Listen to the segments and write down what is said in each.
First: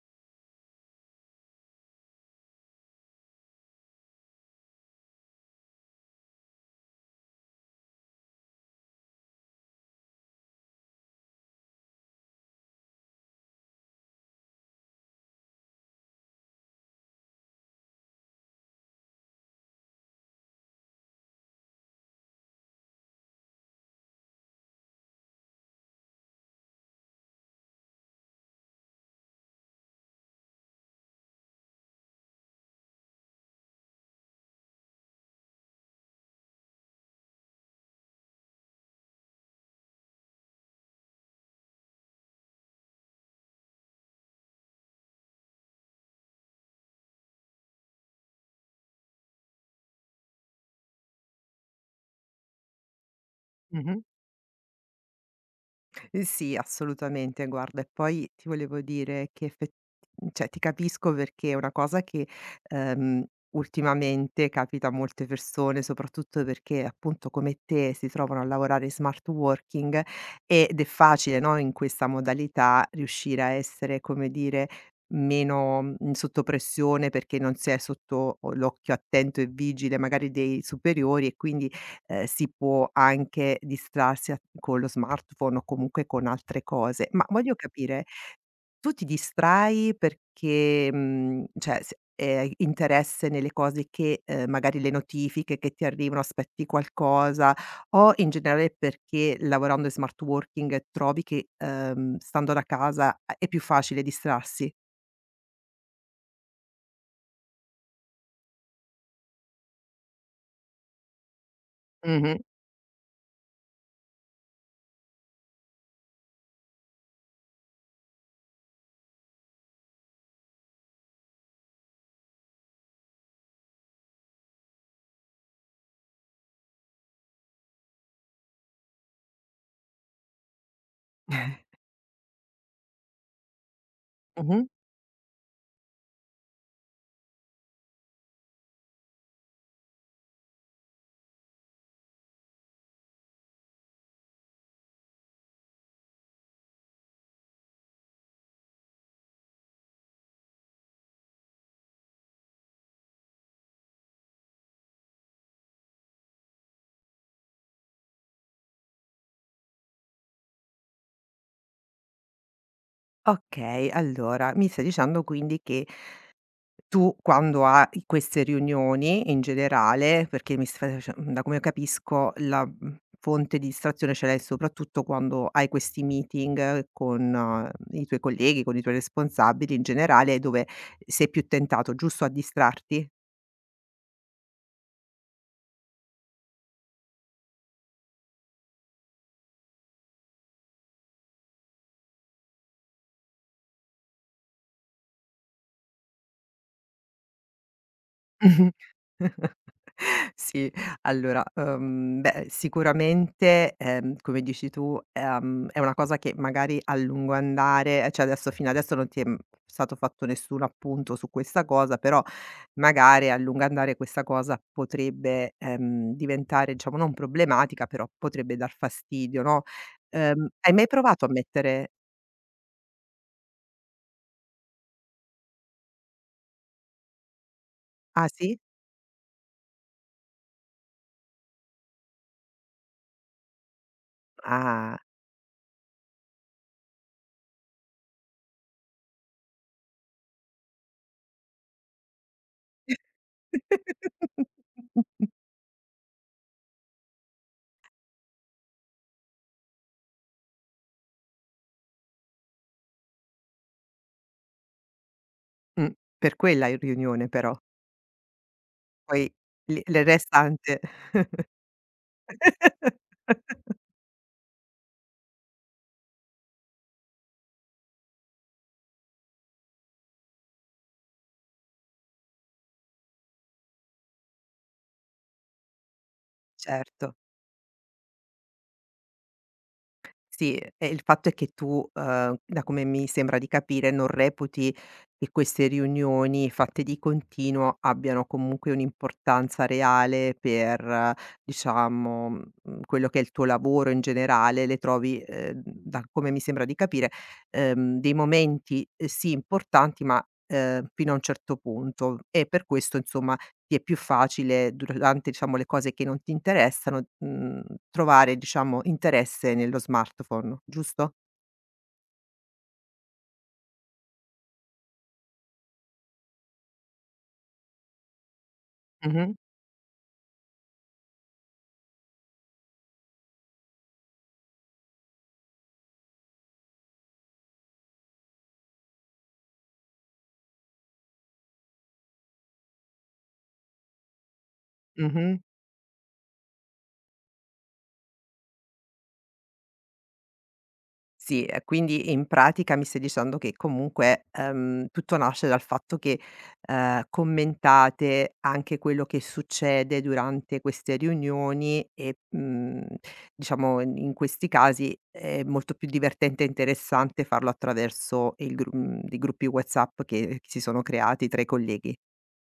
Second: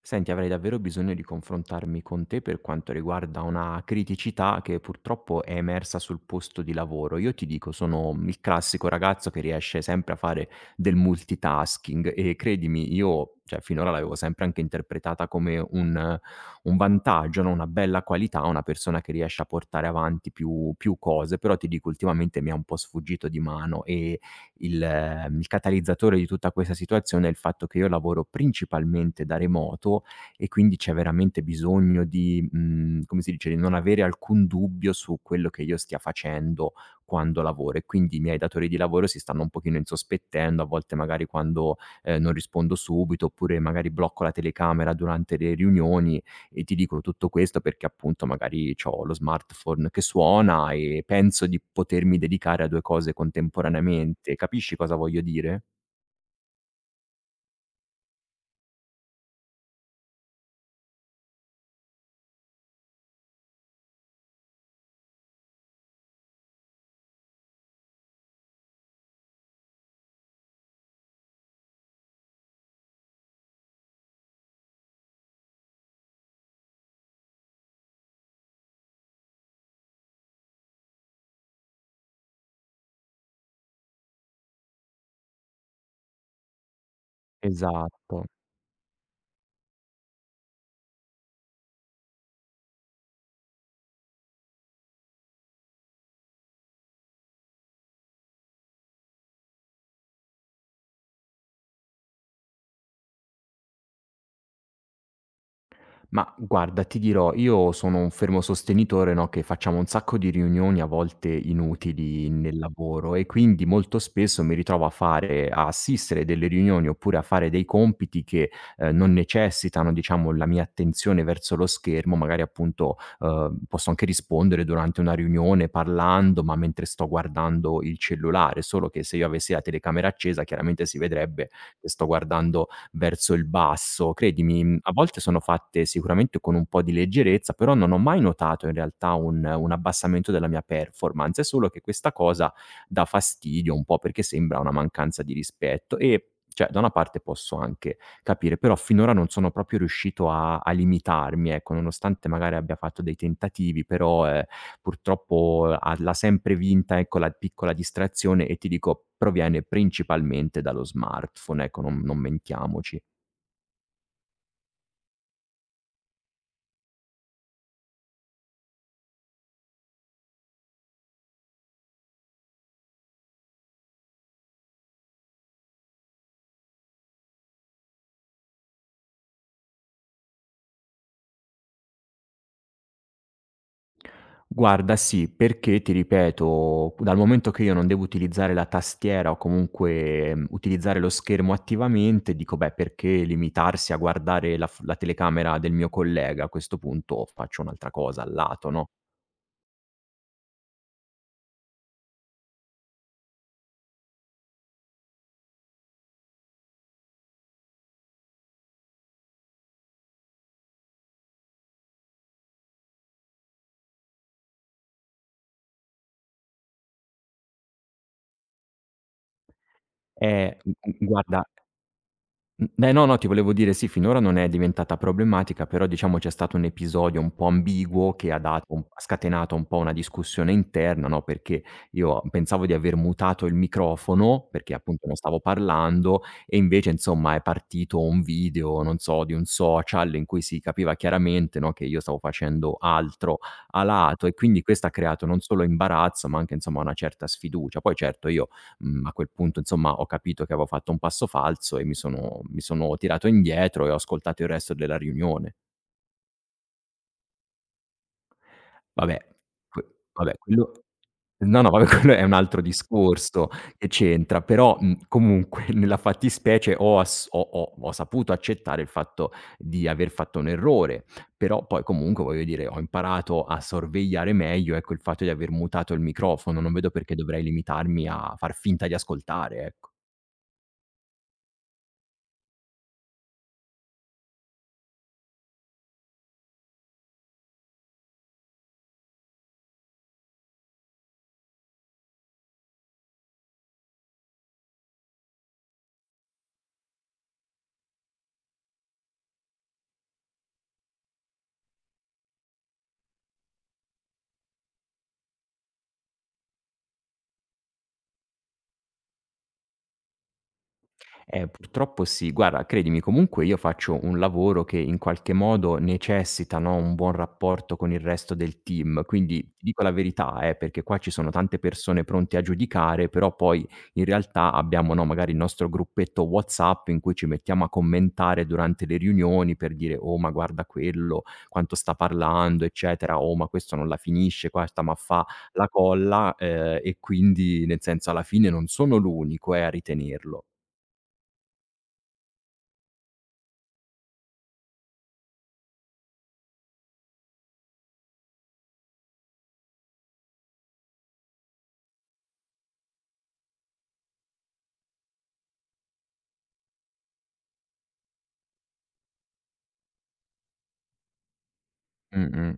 Senti, avrei davvero bisogno di confrontarmi con te per quanto riguarda una criticità che purtroppo è emersa sul posto di lavoro. Io ti dico, sono il classico ragazzo che riesce sempre a fare del multitasking e credimi, io, cioè, finora l'avevo sempre anche interpretata come un vantaggio, no? Una bella qualità, una persona che riesce a portare avanti più cose, però ti dico, ultimamente mi è un po' sfuggito di mano e il catalizzatore di tutta questa situazione è il fatto che io lavoro principalmente da remoto e quindi c'è veramente bisogno di, come si dice, di non avere alcun dubbio su quello che io stia facendo quando lavoro e quindi i miei datori di lavoro si stanno un pochino insospettendo, a volte magari quando, non rispondo subito, oppure magari blocco la telecamera durante le riunioni. E ti dico tutto questo perché appunto magari c'ho lo smartphone che suona e penso di potermi dedicare a due cose Mh-mh. contemporaneamente. Capisci cosa voglio dire? Eh sì, assolutamente. Guarda, e poi ti volevo dire che effet cioè ti capisco perché è una cosa che, ehm, ultimamente capita a molte persone, soprattutto perché appunto come te si trovano a lavorare in smart working ed è facile, no, in questa modalità riuscire a essere, come dire, meno, sotto pressione perché non si è sotto o l'occhio attento e vigile magari dei superiori e quindi si può anche distrarsi a con lo smartphone o comunque con altre cose. Ma voglio capire, Esatto. tu ti distrai perché, cioè se hai interesse nelle cose che magari le notifiche che ti arrivano, aspetti qualcosa, o in generale perché lavorando in smart working trovi che, stando da casa a è più facile distrarsi? Ma guarda, ti dirò, io sono un fermo sostenitore, no, che facciamo un sacco di riunioni a volte inutili Mh-mh, nel lavoro e quindi molto spesso mi ritrovo a assistere delle riunioni oppure a fare dei compiti che non necessitano, diciamo, la mia attenzione verso lo schermo, magari appunto posso anche rispondere durante una riunione parlando, ma mentre sto guardando il cellulare, solo che se io avessi la telecamera accesa chiaramente si vedrebbe che sto guardando verso il basso. mh-mh. Credimi, a volte sono fatte sicuramente con un po' di leggerezza, però non ho mai notato in realtà un abbassamento della mia performance, è solo che questa cosa dà fastidio un po' perché sembra una mancanza di rispetto e, cioè, da una parte posso anche capire, però finora non sono proprio riuscito a limitarmi, ecco, nonostante magari abbia fatto dei tentativi, però, purtroppo ha l'ha sempre vinta, ecco, la piccola distrazione e ti dico proviene principalmente dallo smartphone, ecco, non mentiamoci. Okay, allora mi stai dicendo quindi che tu quando hai queste riunioni in generale, perché mi stai face da come capisco la, fonte di distrazione ce l'hai soprattutto quando hai questi meeting con i tuoi colleghi, con i tuoi responsabili in generale, dove sei più tentato, giusto, a distrarti? Guarda sì, perché ti ripeto, dal momento che io non devo utilizzare la tastiera o comunque, utilizzare lo schermo attivamente, dico: "Beh, perché limitarsi a guardare la telecamera del mio collega? A questo punto faccio un'altra cosa al lato", no? Sì, allora, beh, sicuramente, come dici tu, è una cosa che magari a lungo andare cioè adesso fino adesso non ti è, stato fatto nessun appunto su questa cosa, però magari a lungo andare questa cosa potrebbe, diventare diciamo non problematica, però potrebbe dar fastidio, no, hai G mai g provato a guarda mettere. Beh, no, no, ti volevo dire, sì, finora non è diventata problematica, però diciamo c'è stato un episodio un po' ambiguo Ah che sì? Ha scatenato un po' una discussione interna, no, perché io pensavo di aver mutato il microfono, perché Ah. appunto non stavo parlando e invece insomma è partito un video, non so, di un social in cui si capiva chiaramente, no, che io stavo facendo altro a lato. E quindi questo ha creato non solo imbarazzo, ma anche insomma una certa sfiducia. Poi certo io, a quel punto insomma ho capito che avevo fatto un passo falso e mi sono tirato indietro e ho ascoltato il resto della riunione. Mh, per quella in riunione però. Vabbè, Poi il que il vabbè quello, restante. no, no, vabbè quello è un altro discorso che c'entra, però, comunque nella fattispecie ho ass ho ho ho saputo accettare il fatto di aver fatto un errore, però poi comunque voglio dire ho imparato a sorvegliare meglio, ecco, il fatto di aver mutato il microfono, non vedo perché Certo, dovrei limitarmi a far finta di ascoltare, ecco. sì, e il fatto è che tu, da come mi sembra di capire, non reputi che queste riunioni fatte di continuo abbiano comunque un'importanza reale per, diciamo, quello che è il tuo lavoro in generale, le trovi, da come mi sembra di capire, dei momenti, eh sì, importanti ma, fino a un certo punto e per questo insomma ti è più facile durante, diciamo, le cose che non ti interessano, trovare, diciamo, interesse nello smartphone, giusto? Purtroppo sì. Guarda, credimi, comunque io faccio un lavoro che in qualche modo necessita, no, un buon rapporto con il resto del team. Mh-mh, Quindi ti dico la verità, perché qua ci sono tante persone pronte a giudicare, però poi in realtà abbiamo, no, magari il nostro gruppetto WhatsApp in cui ci mettiamo a commentare durante le riunioni per dire: "Oh, ma guarda quello, quanto sta parlando, eccetera. Oh, ma questo non la finisce, questa ma fa mh-mh. la colla", e quindi nel senso alla fine non sono l'unico, a ritenerlo. Sì, e quindi in pratica mi stai dicendo che comunque, tutto nasce dal fatto che, commentate anche quello che succede durante queste riunioni e, diciamo in questi casi è molto più divertente e interessante farlo attraverso i gruppi WhatsApp che si sono creati tra i colleghi. Mh-mh.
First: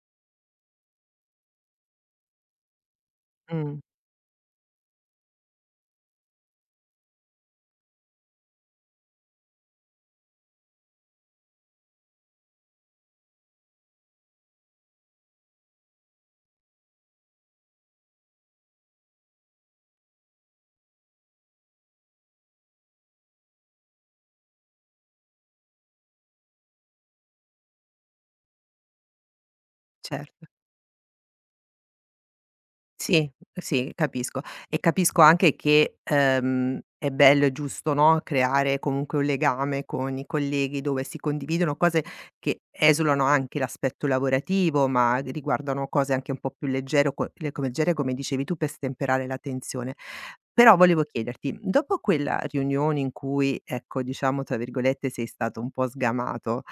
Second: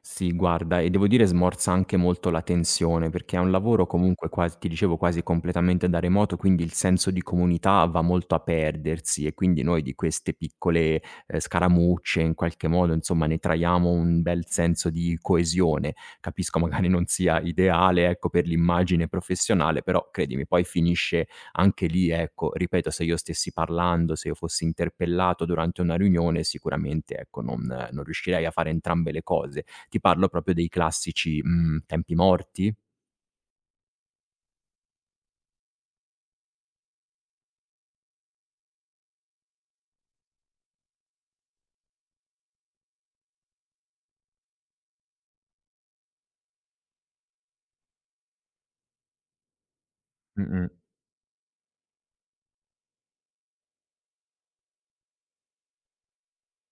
Sì, guarda, e devo dire smorza anche molto la tensione, perché è un Mh, lavoro comunque quasi, ti dicevo, quasi completamente da remoto, quindi il senso di comunità va molto a perdersi e quindi noi di queste piccole, scaramucce in qualche modo, insomma, ne traiamo un bel senso di coesione. Capisco magari non sia ideale, ecco, per l'immagine professionale, però credimi, poi finisce anche lì, ecco, ripeto, se io stessi parlando, se io fossi interpellato durante una riunione, sicuramente, ecco, non riuscirei a fare entrambe le cose. Ti parlo certo. proprio dei classici, tempi morti. Sì, sì, capisco. E capisco anche che, è bello e giusto, no, creare comunque un legame con i colleghi dove si condividono cose che esulano anche l'aspetto lavorativo, ma riguardano cose anche un po' più leggero co le co leggere, come dicevi tu, per stemperare la tensione. Mh-mh. Però volevo chiederti, dopo quella riunione in cui, ecco, diciamo, tra virgolette, "sei stato un po' sgamato".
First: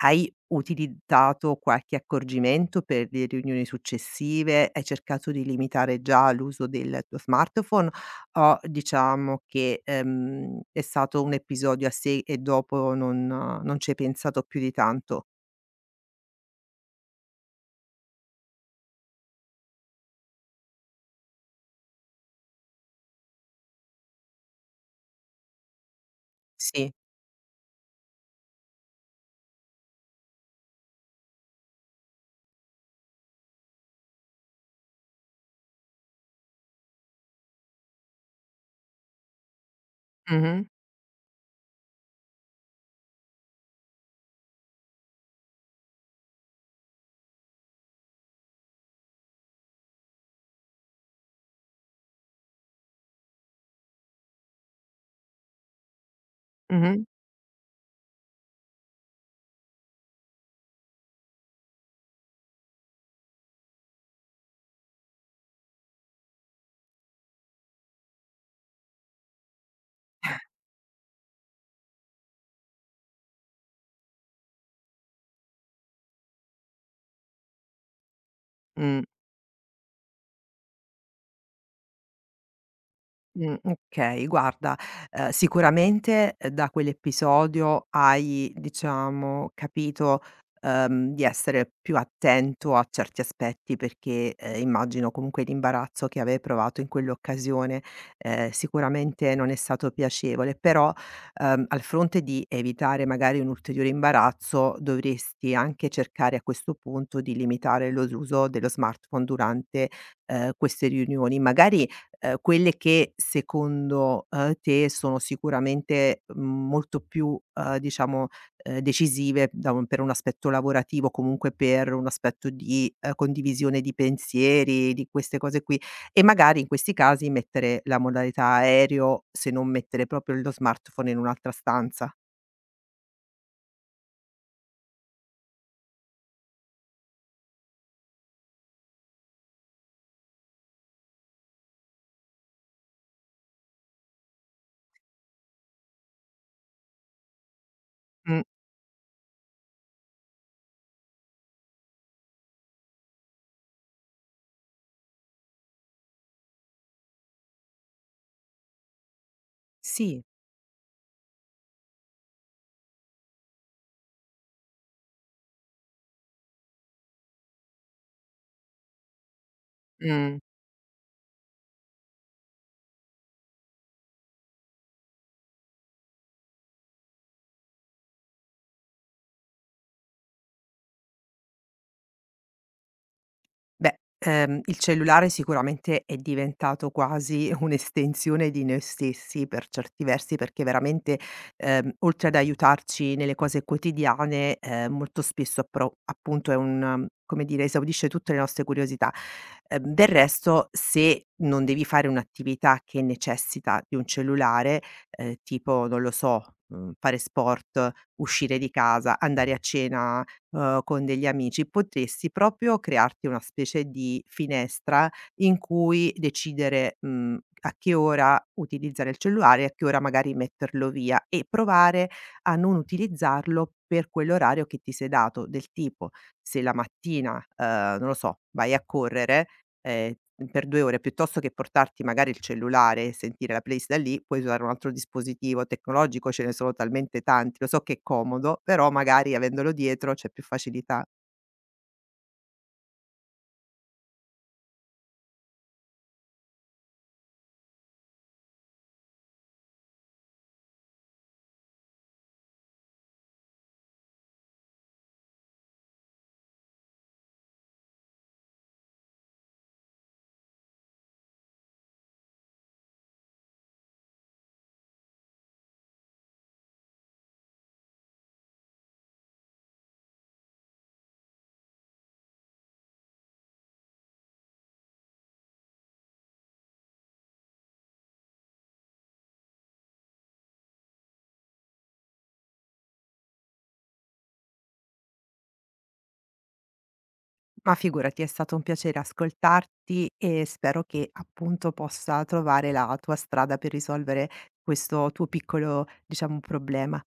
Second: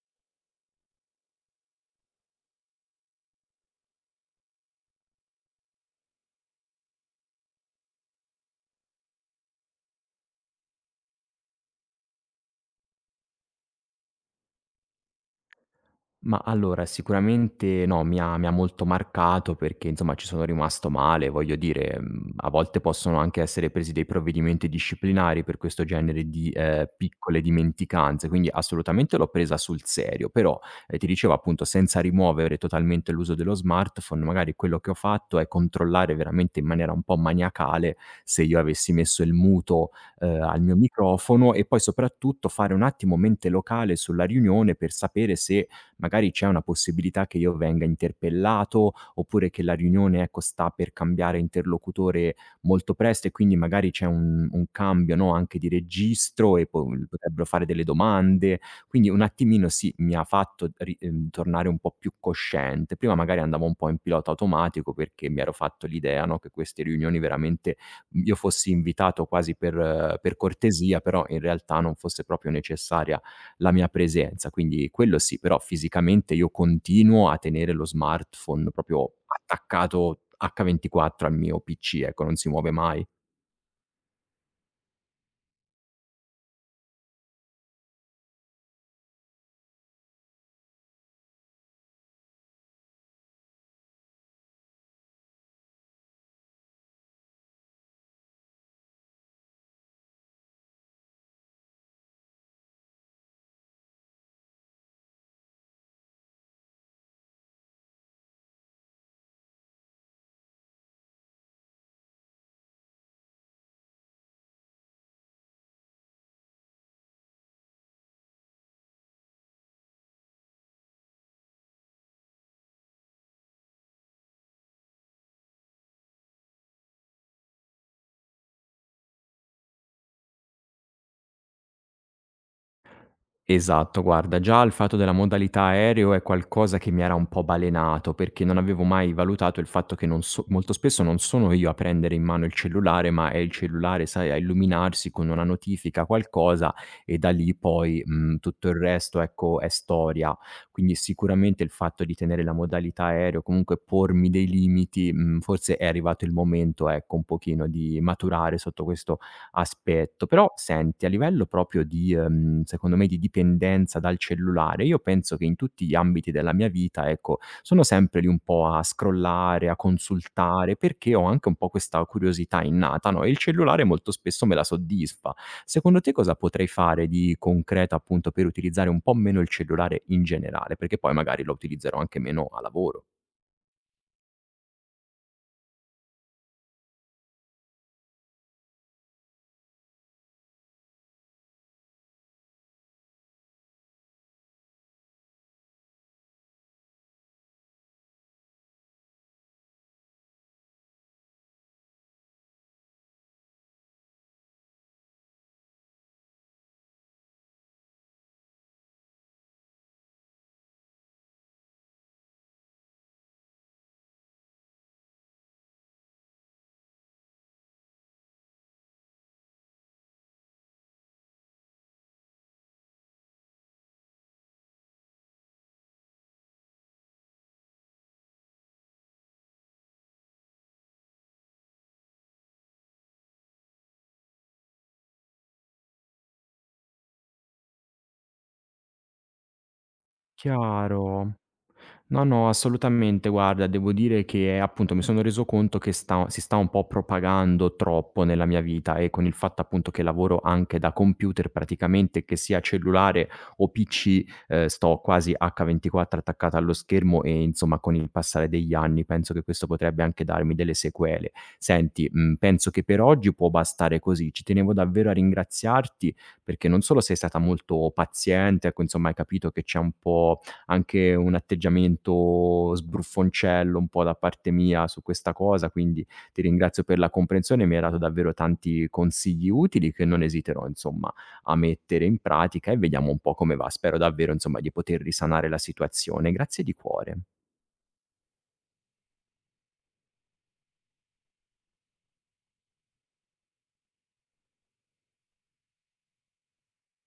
Hai utilizzato qualche accorgimento per le riunioni successive? Hai cercato di limitare già l'uso del tuo smartphone o diciamo che, è stato un episodio a sé e dopo non ci hai pensato più di tanto? Ma allora, sicuramente no, mi ha molto marcato perché, insomma, ci sono rimasto male. Voglio dire, a volte possono anche essere presi dei provvedimenti disciplinari per questo genere di, Sì. piccole dimenticanze, quindi assolutamente l'ho presa sul serio. Però, ti dicevo appunto, senza rimuovere totalmente l'uso dello smartphone, magari quello che ho fatto è controllare veramente in maniera un po' maniacale se io avessi messo il muto, al Mh-mh. mio microfono, e poi soprattutto fare un attimo mente locale sulla riunione per sapere se magari c'è una possibilità che io venga interpellato, oppure che la riunione, ecco, sta per cambiare interlocutore molto presto e quindi magari c'è un cambio, no, anche di registro e po Mh-mh. potrebbero fare delle domande. Quindi un attimino sì, mi ha fatto ri tornare un po' più cosciente. Prima magari andavo un po' in pilota automatico perché mi ero fatto l'idea, no, che queste riunioni veramente io fossi invitato quasi per cortesia, però in realtà non fosse proprio necessaria la mia presenza. Quindi quello sì, però fisicamente io continuo a tenere lo smartphone Mh. proprio attaccato H24 al mio PC, ecco, non si muove mai. Okay. Guarda, sicuramente, da quell'episodio hai, diciamo, capito, di essere più attento a certi aspetti perché, immagino comunque l'imbarazzo che avevi provato in quell'occasione, sicuramente non è stato piacevole, però, al fronte di evitare magari un ulteriore imbarazzo, dovresti anche cercare a questo punto di limitare lo l'uso dello smartphone durante, queste riunioni. Magari quelle che secondo, te sono sicuramente, molto più, diciamo, decisive da un per un aspetto lavorativo, comunque per un aspetto di, condivisione di pensieri, di queste cose qui. E magari in questi casi mettere la modalità aereo, se non mettere proprio lo smartphone in un'altra stanza. Esatto, guarda, già il fatto della modalità aereo è qualcosa che mi era un po' balenato, perché non avevo mai valutato il fatto che, non so, molto spesso non sono io a prendere in mano il cellulare, ma è il cellulare, sai, a illuminarsi con una notifica, qualcosa, e da lì poi, Mh. tutto il resto, ecco, è storia. Quindi sicuramente il fatto di tenere la modalità aereo, comunque pormi dei limiti, forse è arrivato il momento, ecco, un pochino di maturare sotto questo Sì. aspetto. Però senti, a livello proprio di secondo me, di dipendenza dal cellulare, io penso che in tutti gli ambiti della mia vita, ecco, sono sempre lì un po' a scrollare, a Mh. consultare, perché ho anche un po' questa curiosità innata, no, e il cellulare molto spesso me la soddisfa. Secondo te cosa potrei fare di concreto, appunto, per utilizzare un po' meno il cellulare in generale? Perché poi magari lo utilizzerò anche meno a lavoro. Beh, il cellulare sicuramente è diventato quasi un'estensione di noi stessi per certi versi, perché veramente, oltre ad aiutarci nelle cose quotidiane, molto spesso appro appunto è come dire, esaudisce tutte le nostre curiosità. Del resto, se non devi fare un'attività che necessita di un cellulare, tipo non lo so, fare sport, uscire di casa, andare a cena con degli amici, potresti proprio crearti una specie di finestra in cui decidere, a che ora utilizzare il cellulare e a che ora magari metterlo via e provare a non utilizzarlo per quell'orario che ti sei dato. Del tipo: se la mattina, non lo so, vai a correre, ehm, per 2 ore, piuttosto che portarti magari il cellulare e sentire la playlist da lì, puoi usare un altro dispositivo tecnologico, ce ne sono talmente tanti, lo so che è comodo, però magari avendolo dietro c'è più facilità. Chiaro. No, no, assolutamente. Guarda, devo dire che appunto mi sono reso conto che sta si sta un po' propagando troppo nella mia vita, e con il fatto appunto che lavoro anche da computer praticamente, che sia cellulare o PC, sto quasi H24 attaccato allo schermo e insomma con il passare degli anni penso che questo potrebbe anche darmi delle sequele. Senti, penso che per oggi può bastare così. Ci tenevo davvero a ringraziarti perché non solo sei stata molto paziente, ecco, insomma hai capito che c'è un po' anche un atteggiamento sbruffoncello un po' da parte mia su questa cosa, quindi ti ringrazio per la comprensione, mi hai dato davvero tanti consigli utili che non esiterò insomma a mettere in pratica e vediamo un po' come va. Spero davvero insomma di poter risanare la situazione. Grazie di cuore. Ma figurati, è stato un piacere ascoltarti e spero che appunto possa trovare la tua strada per risolvere questo tuo piccolo, diciamo, problema.